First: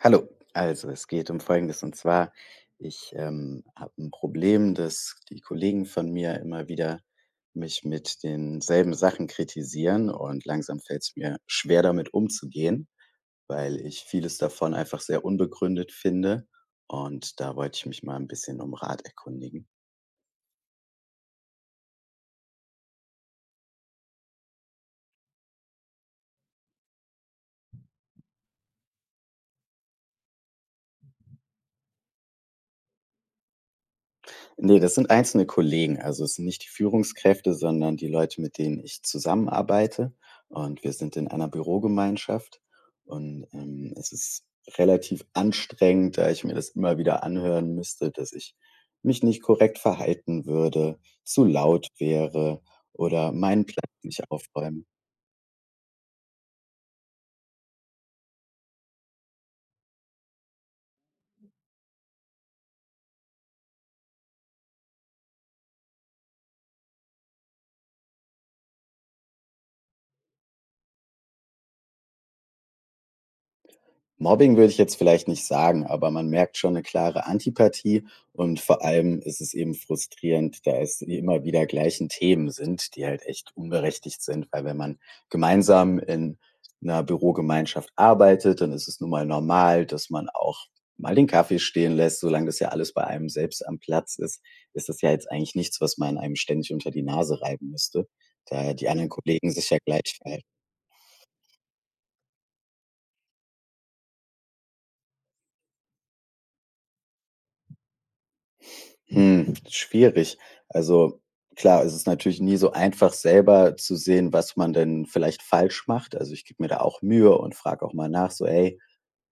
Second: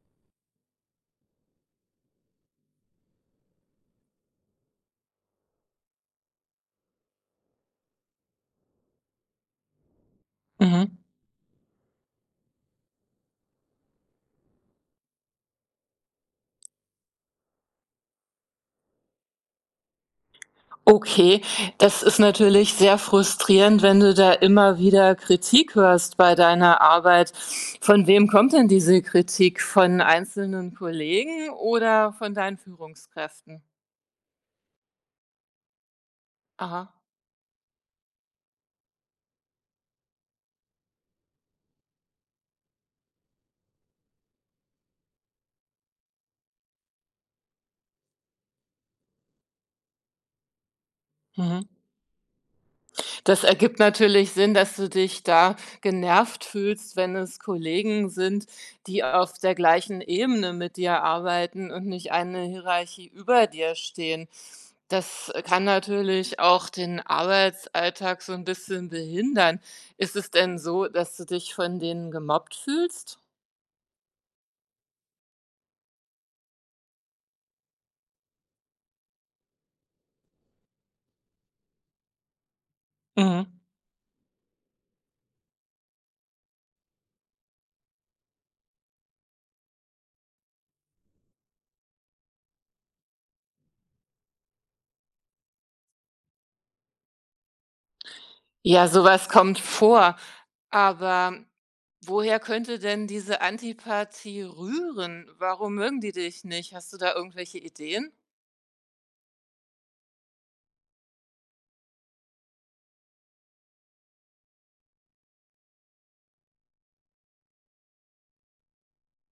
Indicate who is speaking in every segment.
Speaker 1: Hallo, also es geht um Folgendes und zwar, ich habe ein Problem, dass die Kollegen von mir immer wieder mich mit denselben Sachen kritisieren und langsam
Speaker 2: Mhm.
Speaker 1: fällt es mir schwer damit umzugehen, weil ich vieles davon einfach sehr unbegründet finde und da wollte ich mich mal ein bisschen um Rat erkundigen.
Speaker 2: Okay, das ist natürlich sehr frustrierend, wenn du da immer wieder Kritik hörst bei deiner Arbeit. Von wem kommt denn diese Kritik? Von einzelnen Kollegen oder von deinen Führungskräften?
Speaker 1: Ne, das sind einzelne Kollegen. Also, es sind nicht die
Speaker 2: Aha.
Speaker 1: Führungskräfte, sondern die Leute, mit denen ich zusammenarbeite. Und wir sind in einer Bürogemeinschaft. Und, es ist relativ anstrengend, da ich mir das immer wieder anhören müsste, dass ich mich nicht korrekt verhalten würde, zu
Speaker 2: Mhm.
Speaker 1: laut wäre oder
Speaker 2: Das
Speaker 1: meinen
Speaker 2: ergibt
Speaker 1: Platz nicht
Speaker 2: natürlich Sinn, dass
Speaker 1: aufräume.
Speaker 2: du dich da genervt fühlst, wenn es Kollegen sind, die auf der gleichen Ebene mit dir arbeiten und nicht eine Hierarchie über dir stehen. Das kann natürlich auch den Arbeitsalltag so ein bisschen behindern. Ist es denn so, dass du dich von denen gemobbt fühlst?
Speaker 1: Mobbing würde ich jetzt vielleicht nicht sagen, aber man merkt schon eine klare Antipathie und vor allem ist es eben frustrierend, da es immer wieder gleichen Themen sind, die halt echt
Speaker 2: Mhm.
Speaker 1: unberechtigt sind, weil wenn man gemeinsam in einer Bürogemeinschaft arbeitet, dann ist es nun mal normal, dass man auch mal den Kaffee stehen lässt. Solange das ja alles bei einem selbst am Platz ist, ist das ja jetzt eigentlich nichts, was man einem ständig unter die Nase reiben müsste, da
Speaker 2: Ja,
Speaker 1: die anderen
Speaker 2: sowas
Speaker 1: Kollegen
Speaker 2: kommt
Speaker 1: sich ja gleich
Speaker 2: vor.
Speaker 1: verhalten.
Speaker 2: Aber woher könnte denn diese Antipathie rühren? Warum mögen die dich nicht? Hast du da irgendwelche Ideen?
Speaker 1: Hm, schwierig. Also klar, es ist natürlich nie so einfach, selber zu sehen, was man denn vielleicht falsch macht. Also ich gebe mir da auch Mühe und frage auch mal nach, so, hey,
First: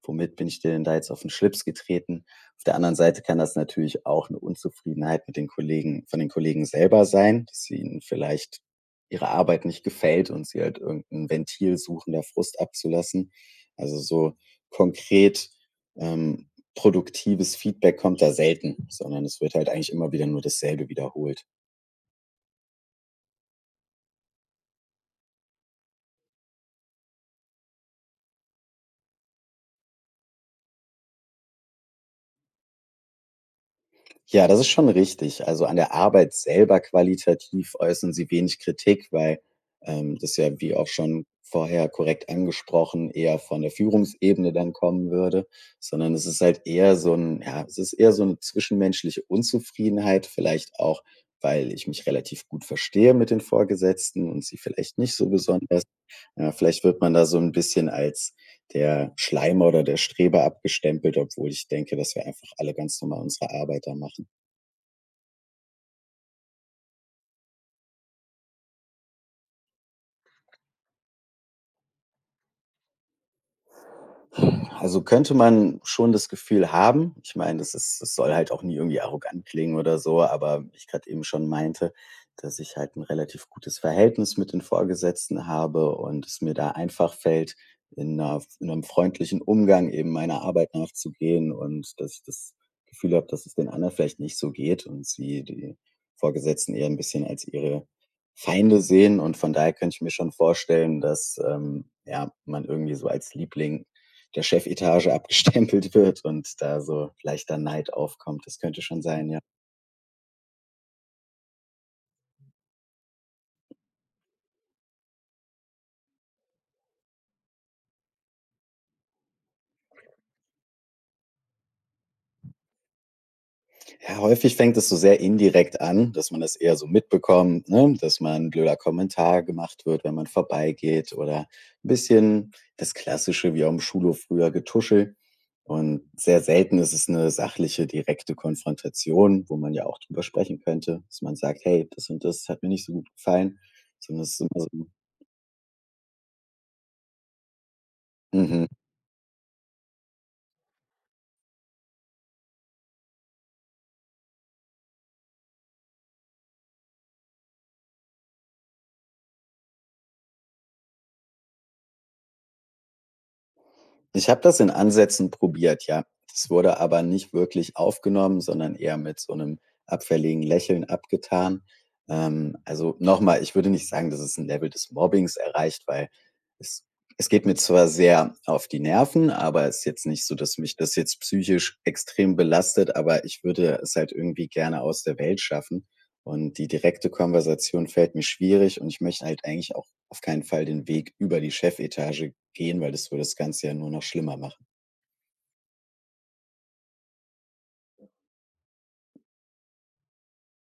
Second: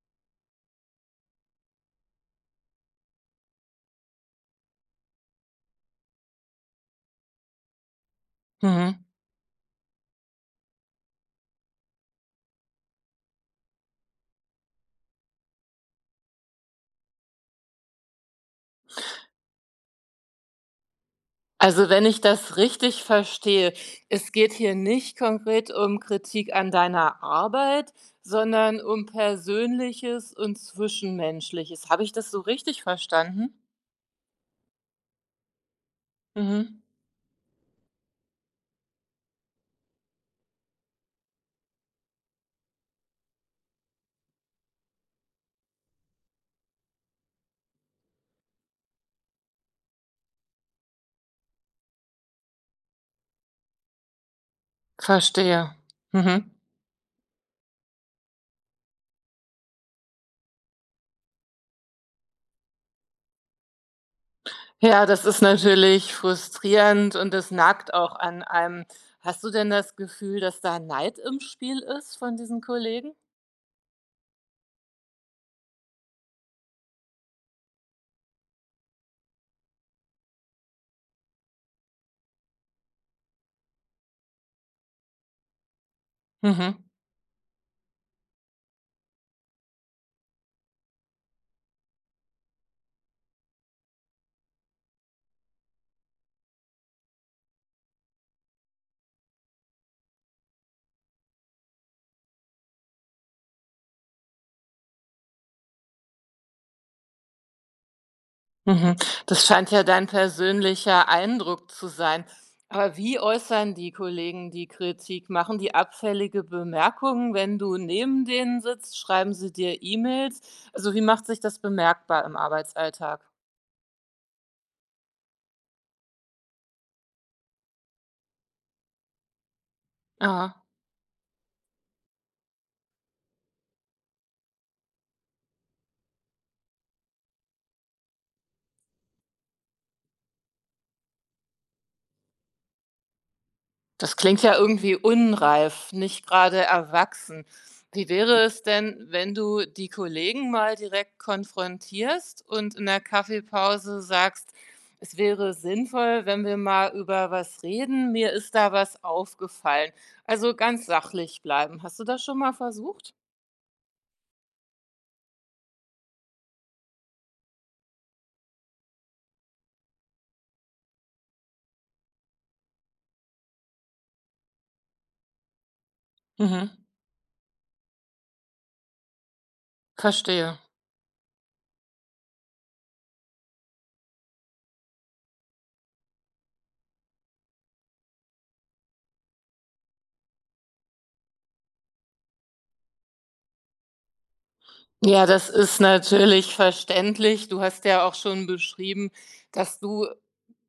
Speaker 1: womit bin ich dir denn da jetzt auf den Schlips getreten? Auf der anderen Seite kann das natürlich auch eine Unzufriedenheit mit den Kollegen von den Kollegen selber sein, dass sie ihnen vielleicht
Speaker 2: Mhm.
Speaker 1: ihre Arbeit nicht gefällt und sie halt irgendein Ventil suchen, da Frust abzulassen. Also, so konkret, ähm, produktives Feedback kommt da selten, sondern es wird halt eigentlich immer wieder nur dasselbe wiederholt.
Speaker 2: Also, wenn ich das richtig verstehe, es geht hier nicht konkret um Kritik an deiner Arbeit, sondern um Persönliches und Zwischenmenschliches. Habe ich das so richtig verstanden?
Speaker 1: Ja, das ist schon richtig. Also, an der Arbeit selber
Speaker 2: Mhm.
Speaker 1: qualitativ äußern sie wenig Kritik, weil, das ja, wie auch schon vorher korrekt angesprochen, eher von der Führungsebene dann kommen würde, sondern es ist halt eher so ein, ja, es ist eher so eine zwischenmenschliche Unzufriedenheit, vielleicht auch, weil ich mich relativ gut verstehe mit den Vorgesetzten und sie vielleicht nicht so
Speaker 2: Verstehe.
Speaker 1: besonders.
Speaker 2: Mhm.
Speaker 1: Ja, vielleicht wird man da so ein bisschen als der Schleimer oder der Streber abgestempelt, obwohl ich denke, dass wir einfach alle ganz normal unsere Arbeit da machen.
Speaker 2: Ja, das ist natürlich frustrierend und das nagt auch an einem. Hast du denn das Gefühl, dass da Neid im Spiel ist von diesen Kollegen?
Speaker 1: Also, könnte man schon das Gefühl haben. Ich meine, das ist das soll halt auch nie irgendwie arrogant klingen oder so, aber ich gerade eben schon meinte, dass ich halt ein relativ gutes Verhältnis mit den Vorgesetzten habe und es mir da
Speaker 2: Mhm,
Speaker 1: einfach fällt, in 'nem freundlichen Umgang eben meiner Arbeit nachzugehen und dass ich das Gefühl habe, dass es den anderen vielleicht nicht so geht und sie die Vorgesetzten eher ein bisschen als ihre Feinde sehen und von daher könnte ich mir schon vorstellen, dass, ja, man irgendwie so als Liebling der Chefetage abgestempelt wird und da so leichter Neid aufkommt. Das könnte
Speaker 2: mhm.
Speaker 1: schon sein, ja.
Speaker 2: Das scheint ja dein persönlicher Eindruck zu sein. Aber wie äußern die Kollegen die Kritik? Machen die abfällige Bemerkungen, wenn du neben denen sitzt? Schreiben sie dir E-Mails? Also wie macht sich das bemerkbar im Arbeitsalltag?
Speaker 1: Ja, häufig fängt es so sehr indirekt an, dass man das eher so mitbekommt, ne? Dass man 'n blöder Kommentar gemacht wird, wenn man
Speaker 2: Aha.
Speaker 1: vorbeigeht oder ein bisschen das Klassische wie auch im Schulhof früher Getuschel. Und sehr selten ist es eine sachliche, direkte Konfrontation, wo man ja auch drüber sprechen könnte, dass man sagt: „Hey, das und das hat mir nicht so gut gefallen.“
Speaker 2: Das
Speaker 1: Sondern es ist
Speaker 2: klingt
Speaker 1: immer
Speaker 2: ja
Speaker 1: so.
Speaker 2: irgendwie unreif, nicht gerade erwachsen. Wie wäre es
Speaker 1: Mhm.
Speaker 2: denn, wenn du die Kollegen mal direkt konfrontierst und in der Kaffeepause sagst: „Es wäre sinnvoll, wenn wir mal über was reden. Mir ist da was aufgefallen.“ Also, ganz sachlich bleiben. Hast du das schon mal versucht?
Speaker 1: Ich habe das in Ansätzen probiert, ja. Das wurde aber nicht wirklich aufgenommen, sondern eher mit so einem abfälligen Lächeln abgetan. Also, nochmal, ich würde nicht sagen, dass es ein Level des Mobbings erreicht, weil
Speaker 2: Mhm,
Speaker 1: es es geht mir zwar sehr auf die Nerven, aber es ist jetzt nicht so, dass
Speaker 2: verstehe.
Speaker 1: mich das jetzt psychisch extrem belastet, aber ich würde es halt irgendwie gerne aus der Welt schaffen und die direkte Konversation fällt mir schwierig und ich möchte halt eigentlich auch auf keinen Fall den Weg über die Chefetage gehen, weil das würde das Ganze ja nur noch schlimmer machen.
Speaker 2: Ja, das ist natürlich verständlich. Du hast ja auch schon beschrieben, dass du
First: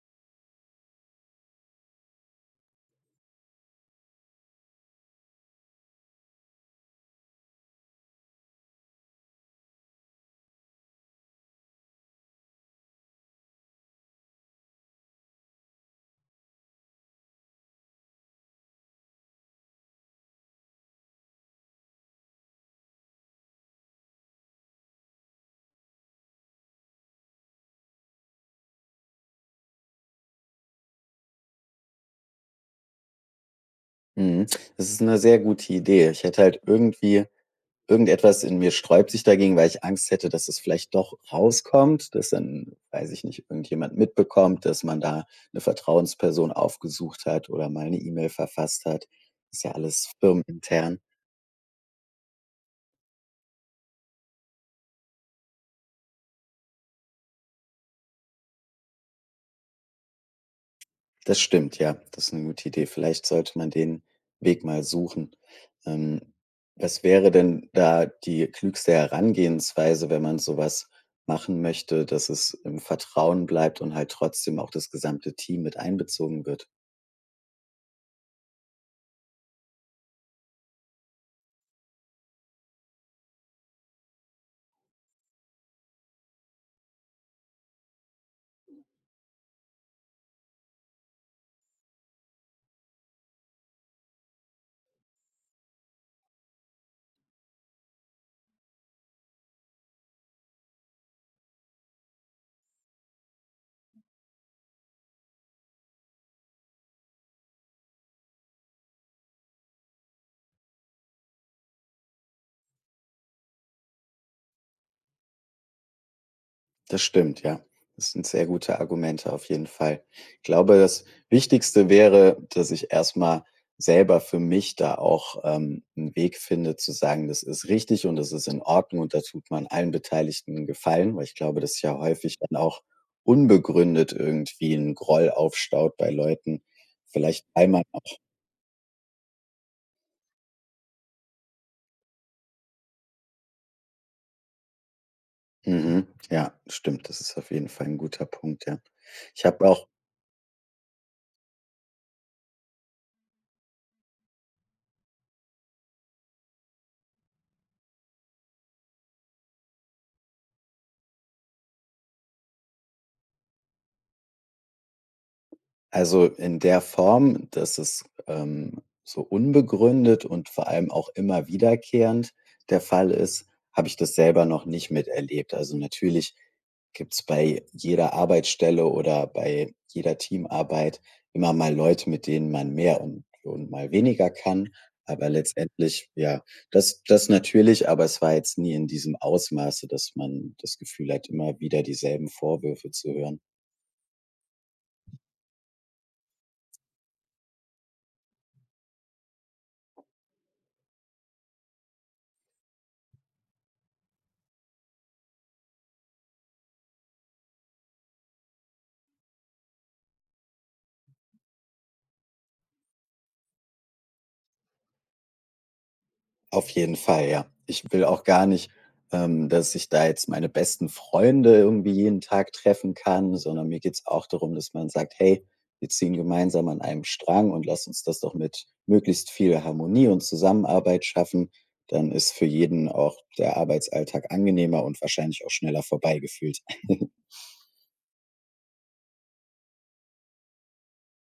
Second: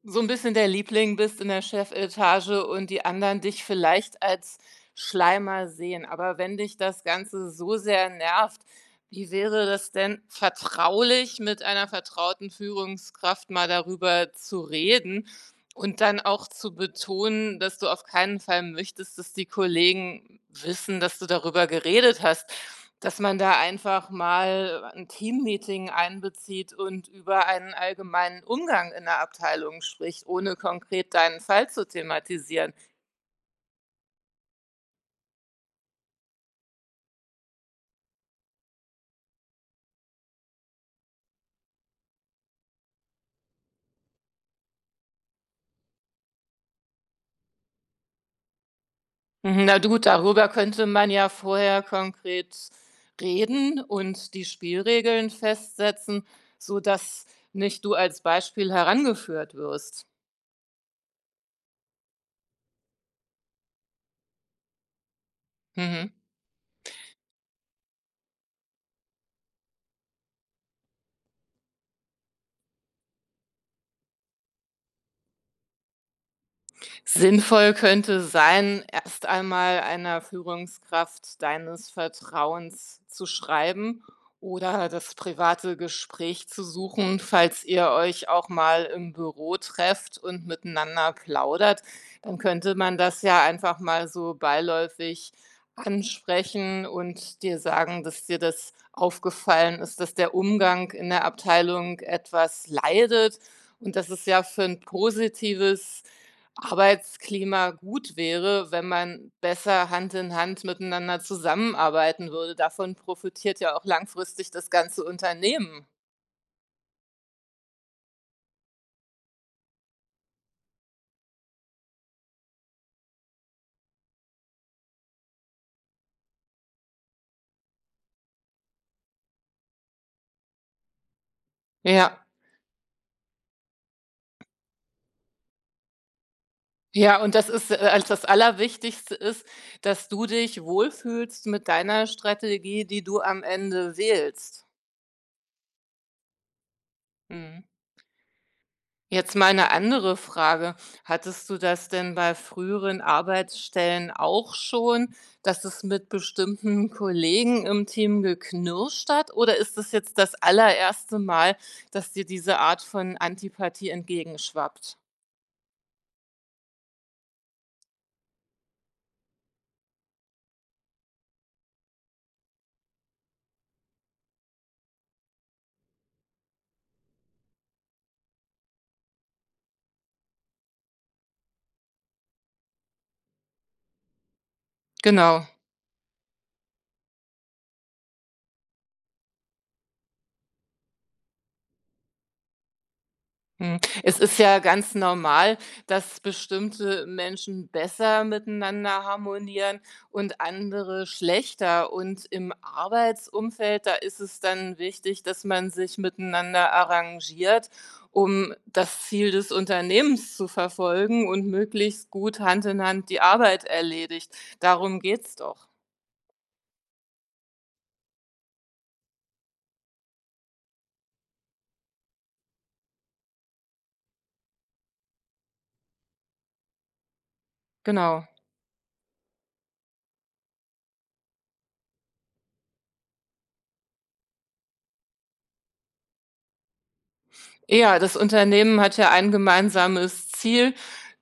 Speaker 2: so 'n bisschen der Liebling bist in der Chefetage und die anderen dich vielleicht als Schleimer sehen. Aber wenn dich das Ganze so sehr nervt, wie wäre das denn, vertraulich mit einer vertrauten Führungskraft mal darüber zu reden und dann auch zu betonen, dass du auf keinen Fall möchtest, dass die Kollegen wissen, dass du darüber geredet hast? Dass man da einfach mal ein Teammeeting einbezieht und über einen allgemeinen Umgang in der Abteilung spricht, ohne konkret deinen Fall zu thematisieren.
Speaker 1: Mhm. Das ist eine sehr gute Idee. Ich hätte halt irgendwie irgendetwas in mir sträubt sich dagegen, weil ich Angst hätte, dass es vielleicht doch rauskommt, dass dann, weiß ich nicht, irgendjemand mitbekommt, dass man da eine Vertrauensperson aufgesucht hat oder mal 'ne E-Mail verfasst hat. Ist
Speaker 2: Mhm,
Speaker 1: ja
Speaker 2: na gut,
Speaker 1: alles
Speaker 2: darüber könnte
Speaker 1: firmenintern.
Speaker 2: man ja vorher konkret reden und die Spielregeln festsetzen, sodass nicht du als Beispiel herangeführt wirst.
Speaker 1: Das stimmt, ja. Das ist eine gute Idee. Vielleicht sollte man den Weg mal suchen.
Speaker 2: Mhm.
Speaker 1: Ähm, Was wäre denn da die klügste Herangehensweise, wenn man so was machen möchte, dass es im Vertrauen bleibt und halt trotzdem auch das gesamte Team mit einbezogen wird?
Speaker 2: Sinnvoll könnte sein, erst einmal einer Führungskraft deines Vertrauens zu schreiben oder das private Gespräch zu suchen, falls ihr euch auch mal im Büro trefft und miteinander plaudert. Dann könnte man das ja einfach mal so beiläufig ansprechen und dir sagen, dass dir das aufgefallen ist, dass der Umgang in der Abteilung etwas leidet. Und dass es ja für ein positives Arbeitsklima gut wäre, wenn man besser Hand in Hand miteinander zusammenarbeiten würde. Davon profitiert ja auch langfristig das ganze Unternehmen.
Speaker 1: Das stimmt, ja. Das sind sehr gute Argumente auf jeden Fall. Ich glaube, das Wichtigste wäre, dass ich erstmal selber für mich da auch, 'n Weg finde zu sagen: „Das ist richtig und das ist in Ordnung und da tut man allen Beteiligten 'n Gefallen“, weil ich glaube, dass ja
Speaker 2: Ja.
Speaker 1: häufig dann auch unbegründet irgendwie ein Groll aufstaut bei Leuten.
Speaker 2: Ja, und
Speaker 1: Vielleicht
Speaker 2: das ist,
Speaker 1: einmal
Speaker 2: als
Speaker 1: auch
Speaker 2: das Allerwichtigste ist, dass du dich wohlfühlst mit deiner Strategie, die du am Ende wählst.
Speaker 1: mhm, ja, stimmt, das ist auf
Speaker 2: Mhm.
Speaker 1: jeden Fall ein guter Punkt, ja.
Speaker 2: Jetzt
Speaker 1: Ich
Speaker 2: mal
Speaker 1: habe
Speaker 2: 'ne
Speaker 1: auch.
Speaker 2: andere Frage. Hattest du das denn bei früheren Arbeitsstellen auch schon, dass es mit bestimmten Kollegen im Team geknirscht hat? Oder ist das jetzt das allererste Mal, dass dir diese Art von Antipathie entgegenschwappt?
Speaker 1: Also, in der Form, dass es, so unbegründet und vor allem auch immer wiederkehrend der Fall ist, habe ich das selber noch nicht miterlebt. Also, natürlich gibt es bei jeder Arbeitsstelle oder bei jeder Teamarbeit immer mal Leute, mit denen man mehr und mal weniger kann. Aber
Speaker 2: Genau.
Speaker 1: letztendlich, ja, das natürlich, aber es war jetzt nie in diesem Ausmaße, dass man das Gefühl hat, immer wieder dieselben Vorwürfe zu hören.
Speaker 2: Hm, es ist ja ganz normal, dass bestimmte Menschen besser miteinander harmonieren und andere schlechter. Und im Arbeitsumfeld, da ist es dann wichtig, dass man sich miteinander arrangiert, um das Ziel des Unternehmens zu verfolgen und möglichst gut Hand in Hand die Arbeit erledigt. Darum geht's doch.
Speaker 1: Auf jeden Fall, ja. Ich will auch gar nicht, dass ich da jetzt meine besten Freunde irgendwie jeden Tag treffen kann, sondern mir geht's auch darum, dass man sagt: „Hey, wir ziehen gemeinsam an einem Strang und lass uns das
Speaker 2: Genau.
Speaker 1: doch mit möglichst viel Harmonie und Zusammenarbeit schaffen.“ Dann ist für jeden auch der Arbeitsalltag angenehmer und wahrscheinlich auch schneller vorbei gefühlt.
Speaker 2: Ja, das Unternehmen hat ja ein gemeinsames Ziel.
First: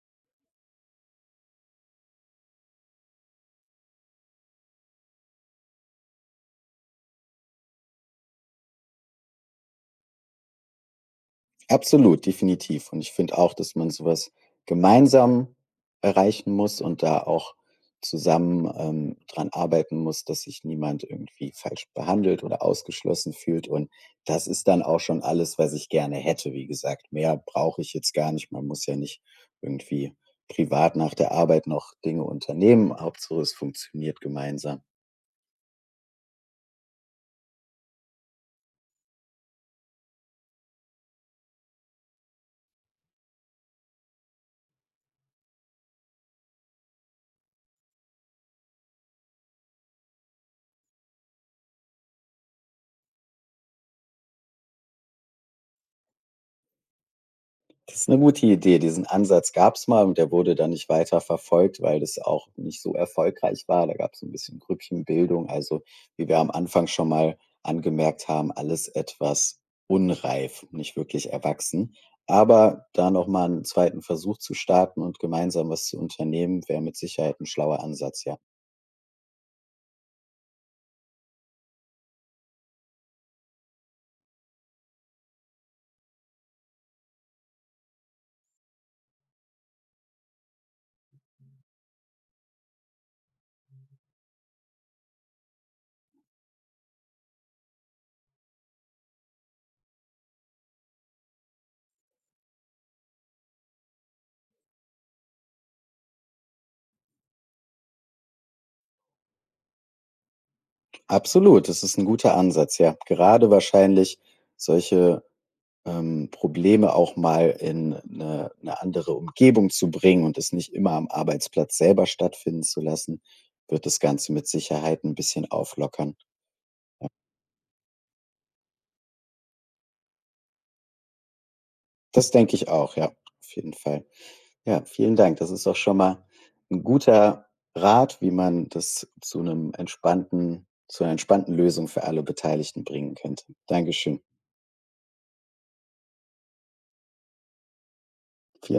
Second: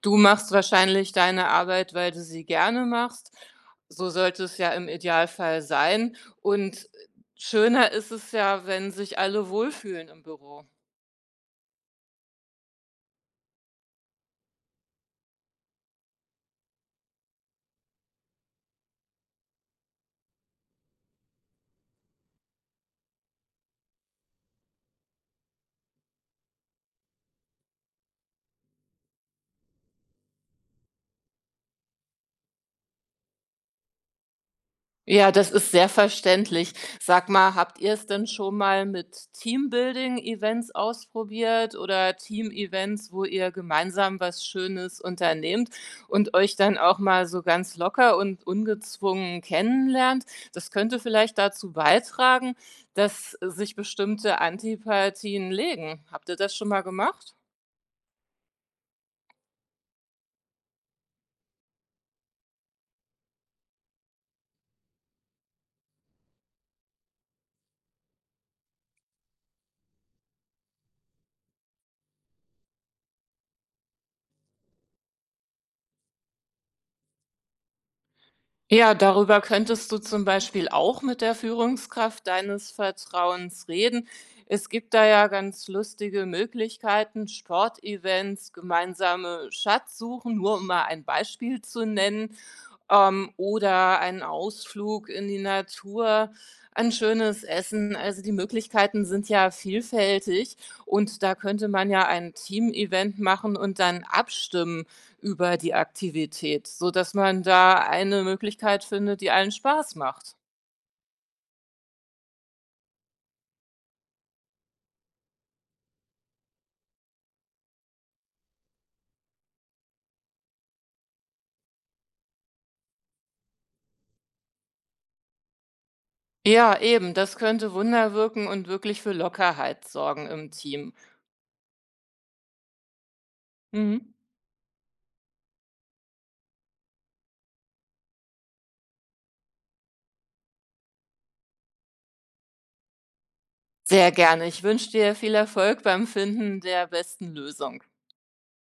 Speaker 2: Du machst wahrscheinlich deine Arbeit, weil du sie gerne machst. So sollte es ja im Idealfall sein. Und schöner ist es ja, wenn sich alle wohlfühlen im Büro.
Speaker 1: Absolut, definitiv. Und ich finde auch, dass man so was gemeinsam erreichen muss und da auch zusammen, dran arbeiten muss, dass sich niemand irgendwie falsch behandelt oder ausgeschlossen fühlt. Und das ist dann auch schon alles, was ich gerne hätte. Wie gesagt, mehr brauche ich jetzt gar nicht. Man muss ja nicht irgendwie privat nach der Arbeit noch Dinge unternehmen. Hauptsache, es funktioniert gemeinsam.
Speaker 2: Ja, das ist sehr verständlich. Sag mal, habt ihr es denn schon mal mit Teambuilding-Events ausprobiert oder Team-Events, wo ihr gemeinsam was Schönes unternehmt und euch dann auch mal so ganz locker und ungezwungen kennenlernt? Das könnte vielleicht dazu beitragen, dass sich bestimmte Antipathien legen. Habt ihr das schon mal gemacht?
Speaker 1: Das ist eine gute Idee. Diesen Ansatz gab es mal und der wurde dann nicht weiter verfolgt, weil das auch nicht so erfolgreich war. Da gab es ein bisschen Grüppchenbildung. Also, wie wir am Anfang schon mal angemerkt haben, alles etwas unreif, nicht wirklich erwachsen. Aber da nochmal einen zweiten Versuch zu starten und gemeinsam was zu unternehmen, wäre mit Sicherheit ein schlauer Ansatz, ja.
Speaker 2: Ja, darüber könntest du zum Beispiel auch mit der Führungskraft deines Vertrauens reden. Es gibt da ja ganz lustige Möglichkeiten, Sportevents, gemeinsame Schatzsuchen, nur um mal ein Beispiel zu nennen. Oder einen Ausflug in die Natur, ein schönes Essen. Also, die Möglichkeiten sind ja vielfältig und da könnte man ja ein Teamevent machen und dann abstimmen über die Aktivität, sodass man da eine Möglichkeit findet, die allen Spaß macht.
Speaker 1: Absolut, das ist ein guter Ansatz, ja. Gerade wahrscheinlich solche Probleme auch mal in eine 'ne andere Umgebung zu bringen und es nicht immer am Arbeitsplatz selber stattfinden zu lassen, wird das Ganze mit Sicherheit ein bisschen auflockern.
Speaker 2: Ja, eben, das könnte Wunder wirken und wirklich für Lockerheit sorgen im Team.
Speaker 1: Das denke ich auch, ja, auf jeden
Speaker 2: Mhm.
Speaker 1: Fall. Ja, vielen Dank. Das ist auch schon mal ein guter Rat, wie man das zu einem entspannten zu einer entspannten Lösung für alle Beteiligten bringen könnte.
Speaker 2: Sehr
Speaker 1: Dankeschön.
Speaker 2: gerne. Ich wünsche dir viel Erfolg beim Finden der besten Lösung.
Speaker 1: Vielen